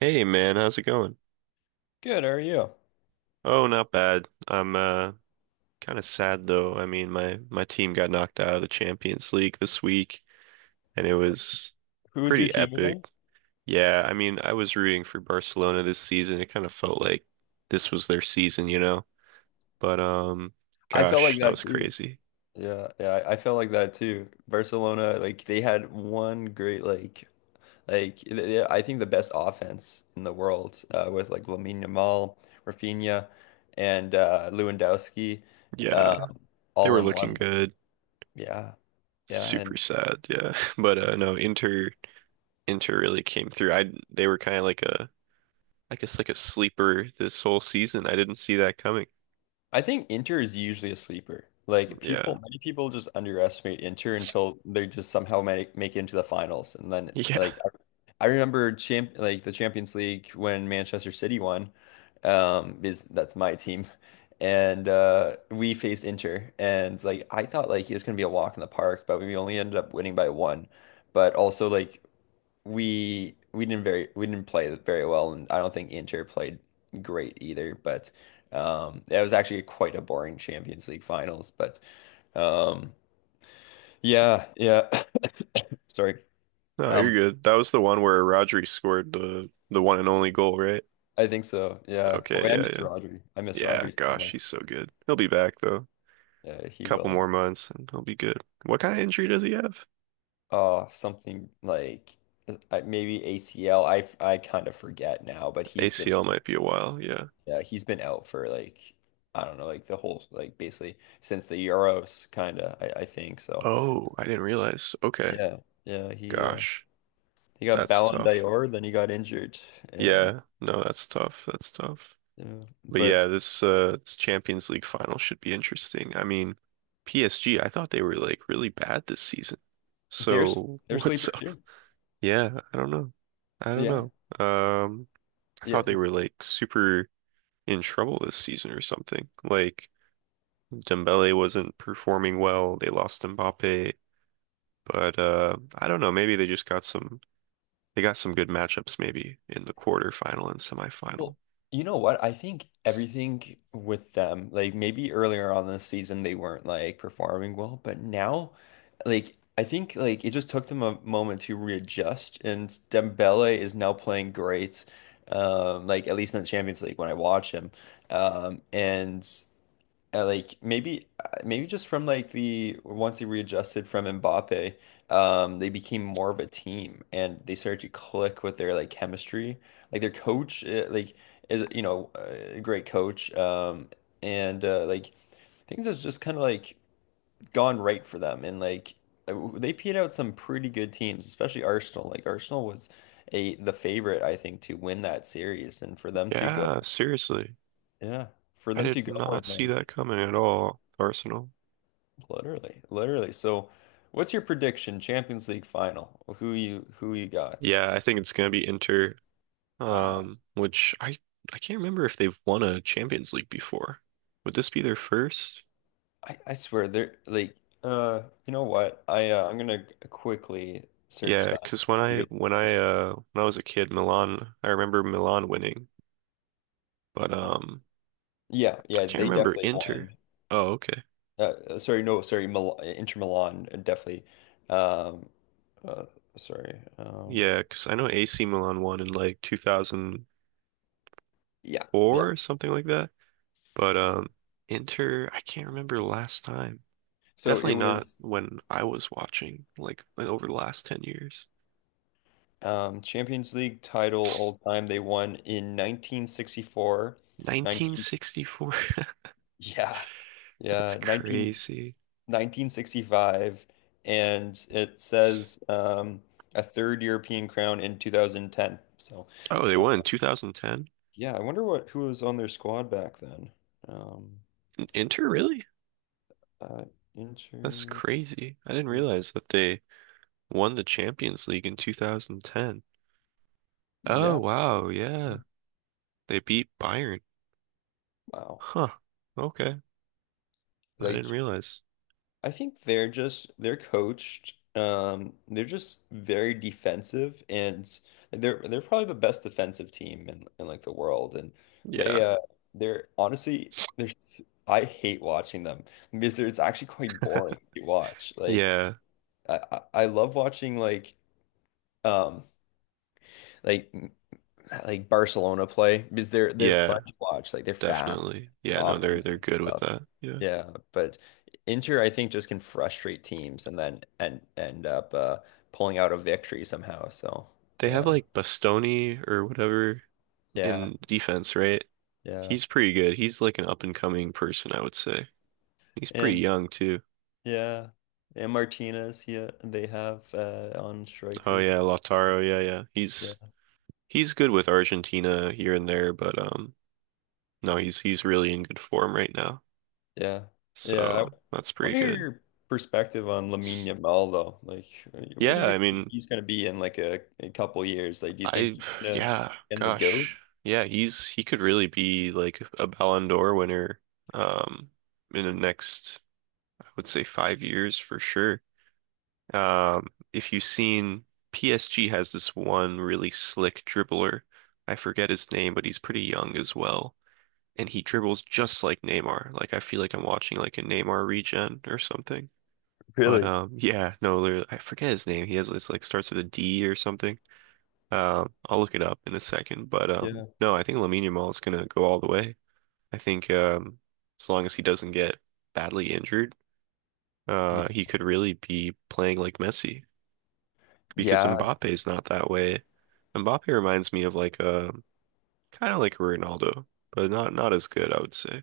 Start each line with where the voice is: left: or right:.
right: Hey man, how's it going?
left: Good, how are you?
right: Oh, not bad. I'm kind of sad though. I mean, my team got knocked out of the Champions League this week and it was
left: Who was your
right: pretty
left: team
right: epic.
left: again?
right: Yeah, I mean, I was rooting for Barcelona this season. It kind of felt like this was their season, But
left: I felt like
right: gosh, that
left: that
right: was
left: too.
right: crazy.
left: Yeah, yeah, I felt like that too. Barcelona, like they had one great like I think the best offense in the world with like Lamine Yamal, Rafinha, and Lewandowski,
right: Yeah,
left: um,
right: they
left: all
right: were
left: in
right: looking
left: one.
right: good.
left: Yeah, yeah,
right: Super
left: and
right: sad, yeah. But no, Inter really came through. I They were kind of like a I guess like a sleeper this whole season. I didn't see that coming.
left: I think Inter is usually a sleeper. Like
right: Yeah.
left: people, many people just underestimate Inter until they just somehow make it into the finals, and then
right: Yeah.
left: like I remember champ like the Champions League when Manchester City won. Is that's my team, and we faced Inter, and like I thought like it was gonna be a walk in the park, but we only ended up winning by one. But also like we didn't play very well, and I don't think Inter played great either. But It was actually quite a boring Champions League finals. But um, yeah, yeah. Sorry.
right: No, you're
left: Um,
right: good. That was the one where Rodri scored the one and only goal, right?
left: I think so. Yeah,
right: Okay,
left: boy, I
right: yeah,
left: miss
right: yeah.
left: Rodri. I miss
right: Yeah,
left: Rodri so
right: gosh,
left: much.
right: he's so good. He'll be back though.
left: Yeah, he
right: Couple
left: will.
right: more months and he'll be good. What kind of
left: Yeah.
right: injury does he have?
left: Oh, something like maybe ACL. I kind of forget now, but he's been.
right: ACL might be a while, yeah.
left: Yeah, he's been out for like I don't know, like the whole like basically since the Euros kinda, I think. So
right: Oh, I didn't realize. Okay.
left: yeah, yeah, he uh
right: Gosh,
left: he got
right: that's
left: Ballon
right: tough.
left: d'Or, then he got injured and
right: Yeah, no, that's tough. That's tough.
left: yeah.
right: But
left: But
right: yeah, this this Champions League final should be interesting. I mean, PSG, I thought they were like really bad this season.
left: there's
right: So
left: there's
right: what's
left: sleeper
right: up?
left: too.
right: Yeah, I don't know. I don't
left: Yeah.
right: know. Um, I
left: Yeah.
right: thought they were like super in trouble this season or something. Like Dembele wasn't performing well. They lost Mbappe, but I don't know. Maybe they just got some. They got some good matchups maybe in the quarterfinal and semifinal.
left: Well, you know what? I think everything with them, like maybe earlier on this season, they weren't like performing well, but now, like, I think like it just took them a moment to readjust, and Dembele is now playing great. Like at least in the Champions League when I watch him. And like maybe just from like the once they readjusted from Mbappe, they became more of a team and they started to click with their like chemistry. Like their coach, like is a great coach, and like things has just kind of like gone right for them, and like they peed out some pretty good teams, especially Arsenal. Like Arsenal was a the favorite I think to win that series and for them to go,
right: Yeah, seriously,
left: yeah, for
right: I
left: them
right: did
left: to go
right: not
left: and
right: see that
left: like.
right: coming at all. Arsenal.
left: Literally, literally. So, what's your prediction? Champions League final. Who you got?
right: Yeah, I think it's gonna be Inter.
left: Wow.
right: Which I can't remember if they've won a Champions League before. Would this be their first?
left: I swear they're like you know what? I'm gonna quickly search
right: Yeah,
left: that up
right: cause when I
left: because
right: when I uh when I was a kid, Milan, I remember Milan winning, but
left: yeah,
right: I
left: yeah,
right: can't
left: they
right: remember
left: definitely
right: Inter.
left: won.
right: Oh, okay.
left: Uh, Sorry, no, sorry, Mil Inter Milan definitely. Um, uh, Sorry.
right: Yeah, cause I know AC Milan won in like 2004
left: Yeah, yeah.
right: or something like that. But Inter, I can't remember last time.
left: So it
right: Definitely not
left: was
right: when I was watching like over the last 10 years.
left: Champions League title all time. They won in 1964.
right: 1964.
left: Yeah,
right: That's
left: yeah,
right: crazy.
left: 1965, and it says a third European crown in 2010. So,
right: Oh, they
left: uh,
right: won in 2010.
left: yeah, I wonder what who was on their squad back then. Um,
right: Inter, really?
left: uh,
right: That's
left: Inter,
right: crazy. I didn't realize that they won the Champions League in 2010. Oh,
left: yeah,
right: wow.
left: yeah,
right: Yeah. They beat Bayern.
left: wow.
right: Huh. Okay. I didn't
left: Like
right: realize.
left: I think they're coached. They're just very defensive, and they're probably the best defensive team in like the world. And
right: Yeah.
left: they they're honestly they're s- I hate watching them because it's actually quite boring to watch. Like
right: Yeah.
left: I love watching like um like like Barcelona play because they're
right: Yeah.
left: fun to watch. Like they're fast
right: Definitely. Yeah, no, they're
left: offensive
right: good with
left: stuff.
right: that. Yeah.
left: Yeah, but Inter, I think, just can frustrate teams and then and end up pulling out a victory somehow. So
right: They have
left: yeah,
right: like Bastoni or whatever
left: yeah,
right: in defense, right?
left: yeah,
right: He's pretty good. He's like an up and coming person, I would say. He's pretty
left: and
right: young too.
left: yeah, and Martinez, yeah, they have on
right: Oh
left: striker.
right: yeah, Lautaro. Yeah, yeah.
left: Yeah,
right: He's good with Argentina here and there, but no, he's really in good form right now.
left: yeah, yeah. I
right: So that's
left: want
right: pretty
left: to hear
right: good.
left: your perspective on Lamine Yamal though. Like, where do
right: Yeah,
left: you
right: I
left: think
right: mean,
left: he's going to be in like a couple years? Like, do you think
right: I,
left: he's gonna
right: yeah,
left: end the GOAT?
right: gosh. Yeah, he's, he could really be like a Ballon d'Or winner, um, in the next, I would say 5 years for sure. If you've seen PSG has this one really slick dribbler. I forget his name, but he's pretty young as well. And he dribbles just like Neymar. Like I feel like I'm watching like a Neymar regen or something. But
left: Really?
right: yeah, no, literally, I forget his name. He has it's like starts with a D or something. I'll look it up in a second, but
left: Yeah.
right: no, I think Lamine Yamal is gonna go all the way. I think as long as he doesn't get badly injured,
left: Yeah.
right: he could really be playing like Messi because
left: Yeah.
right: Mbappe's not that way. Mbappe reminds me of like a kind of like a Ronaldo, but not as good, I would say.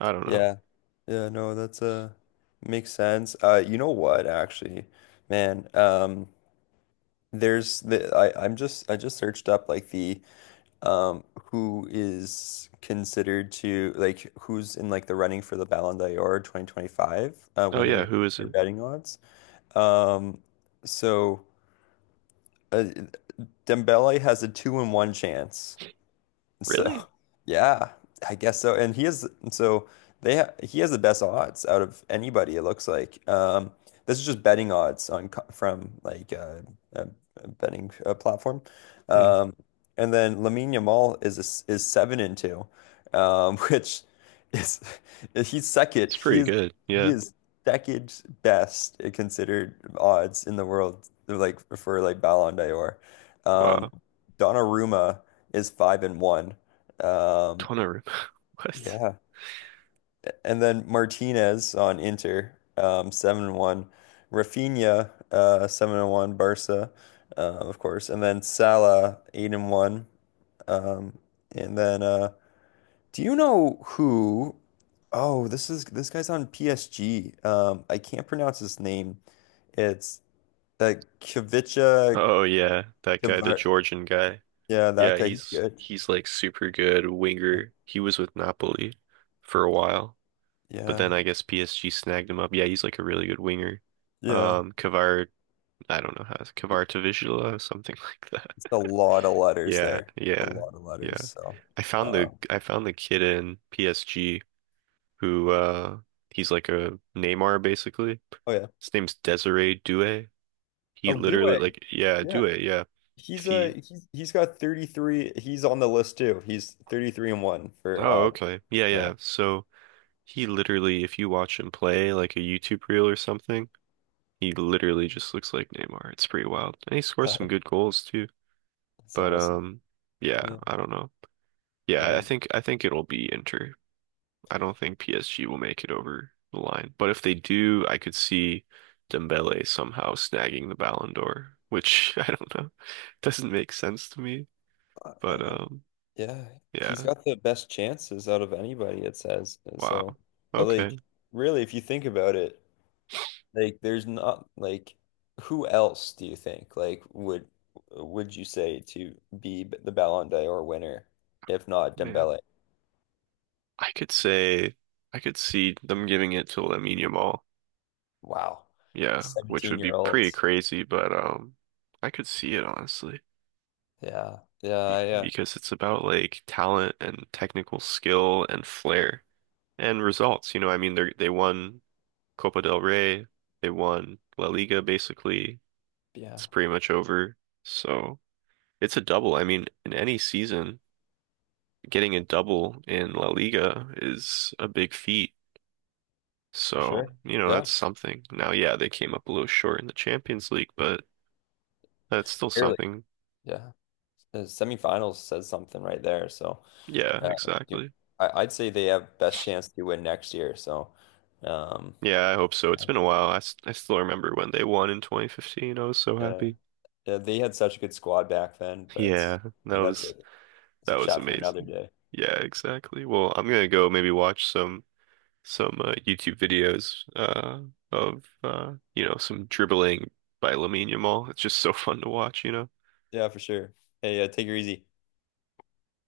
right: I don't know.
left: Yeah. Yeah, no, that's makes sense. You know what actually, man, there's the I just searched up like the um who is considered to like who's in like the running for the Ballon d'Or 2025
right: Oh yeah,
left: winner
right: who is
left: or
right: it?
left: betting odds. Um so uh, Dembele has a 2 in 1 chance. So,
right: Really?
left: yeah, I guess so. And he is so they ha he has the best odds out of anybody. It looks like. This is just betting odds on from like a, a betting platform.
right: Hmm,
left: Um, and then Lamine Yamal is a s is 7-2, which is he's second.
right: it's pretty good.
left: He
right: Yeah.
left: is second best considered odds in the world. Like for like Ballon d'Or. Um,
right: Wow.
left: Donnarumma is 5-1. Um,
right: Donnarumma. What?
left: yeah, and then Martinez on Inter, 7-1. Rafinha, 7-1. Barca, of course, and then Salah, 8-1. Um, and then, do you know who? Oh, this guy's on PSG. I can't pronounce his name. It's that Kvicha
right: Oh yeah, that guy, the
left: Kvar.
right: Georgian guy.
left: Yeah, that
right: Yeah,
left: guy. He's
right: he's
left: good.
right: he's like super good winger. He was with Napoli for a while, but then
left: Yeah,
right: I guess PSG snagged him up. Yeah, he's like a really good winger.
left: yeah.
right: Kvar, I don't know how Kvaratavishvili or something like that.
left: It's a lot of letters
right: Yeah,
left: there. A
right: yeah,
left: lot of letters.
right: yeah.
left: So, uh,
right: I found the kid in PSG who he's like a Neymar basically.
left: oh yeah.
right: His name's Desiree Doué. He
left: Oh,
right: literally
left: Doué.
right: like yeah,
left: Yeah.
right: Doué, yeah. If
left: He's uh
right: he
left: he's he's got 33. He's on the list too. He's 33-1 for
right: Oh,
left: odds.
right: okay.
left: Yeah.
right: He literally, if you watch him play like a YouTube reel or something, he literally just looks like Neymar. It's pretty wild. And he scores some
left: That's
right: good goals too. But
left: awesome.
right: yeah,
left: Yeah.
right: I don't know. Yeah,
left: Yeah.
right: I think it'll be Inter. I don't think PSG will make it over the line. But if they do, I could see Dembele somehow snagging the Ballon d'Or, which I don't know. Doesn't make sense to me.
left: I,
right: But
left: I, yeah. He's
right: yeah.
left: got the best chances out of anybody, it says. So,
right: Wow.
left: but like
right: Okay,
left: really, if you think about it, like, there's not like who else do you think like would you say to be the Ballon d'Or winner if not
right: man.
left: Dembele?
right: I could say I could see them giving it to Lamine Yamal.
left: Wow,
right: Yeah, which
left: 17
right: would be
left: year
right: pretty
left: olds.
right: crazy, but I could see it honestly
left: Yeah,
right: be
left: yeah, yeah,
right: because it's about like talent and technical skill and flair and results. You know, I mean they won Copa del Rey, they won La Liga basically.
left: yeah,
right: It's pretty much over. So, it's a double. I mean, in any season, getting a double in La Liga is a big feat.
left: for
right: So,
left: sure.
right: you know,
left: Yeah,
right: that's something. Now, yeah, they came up a little short in the Champions League, but that's still
left: clearly.
right: something.
left: Yeah, the semifinals says something right there. So,
right: Yeah,
left: uh, you-
right: exactly.
left: I'd say they have best chance to win next year. So, um,
right: Yeah, I hope so. It's
left: yeah,
right: been a while. I still remember when they won in 2015. I was so
left: yeah,
right: happy.
left: yeah, they had such a good squad back then, but it's,
right: Yeah,
left: I
right: that
left: mean that's a
right: was
left: it's
right: that
left: a
right: was
left: chat for another
right: amazing.
left: day.
right: Yeah, exactly. Well, I'm gonna go maybe watch some YouTube videos of you know some dribbling by Lamine Yamal. It's just so fun to watch, you know.
left: Yeah, for sure. Hey, take her easy.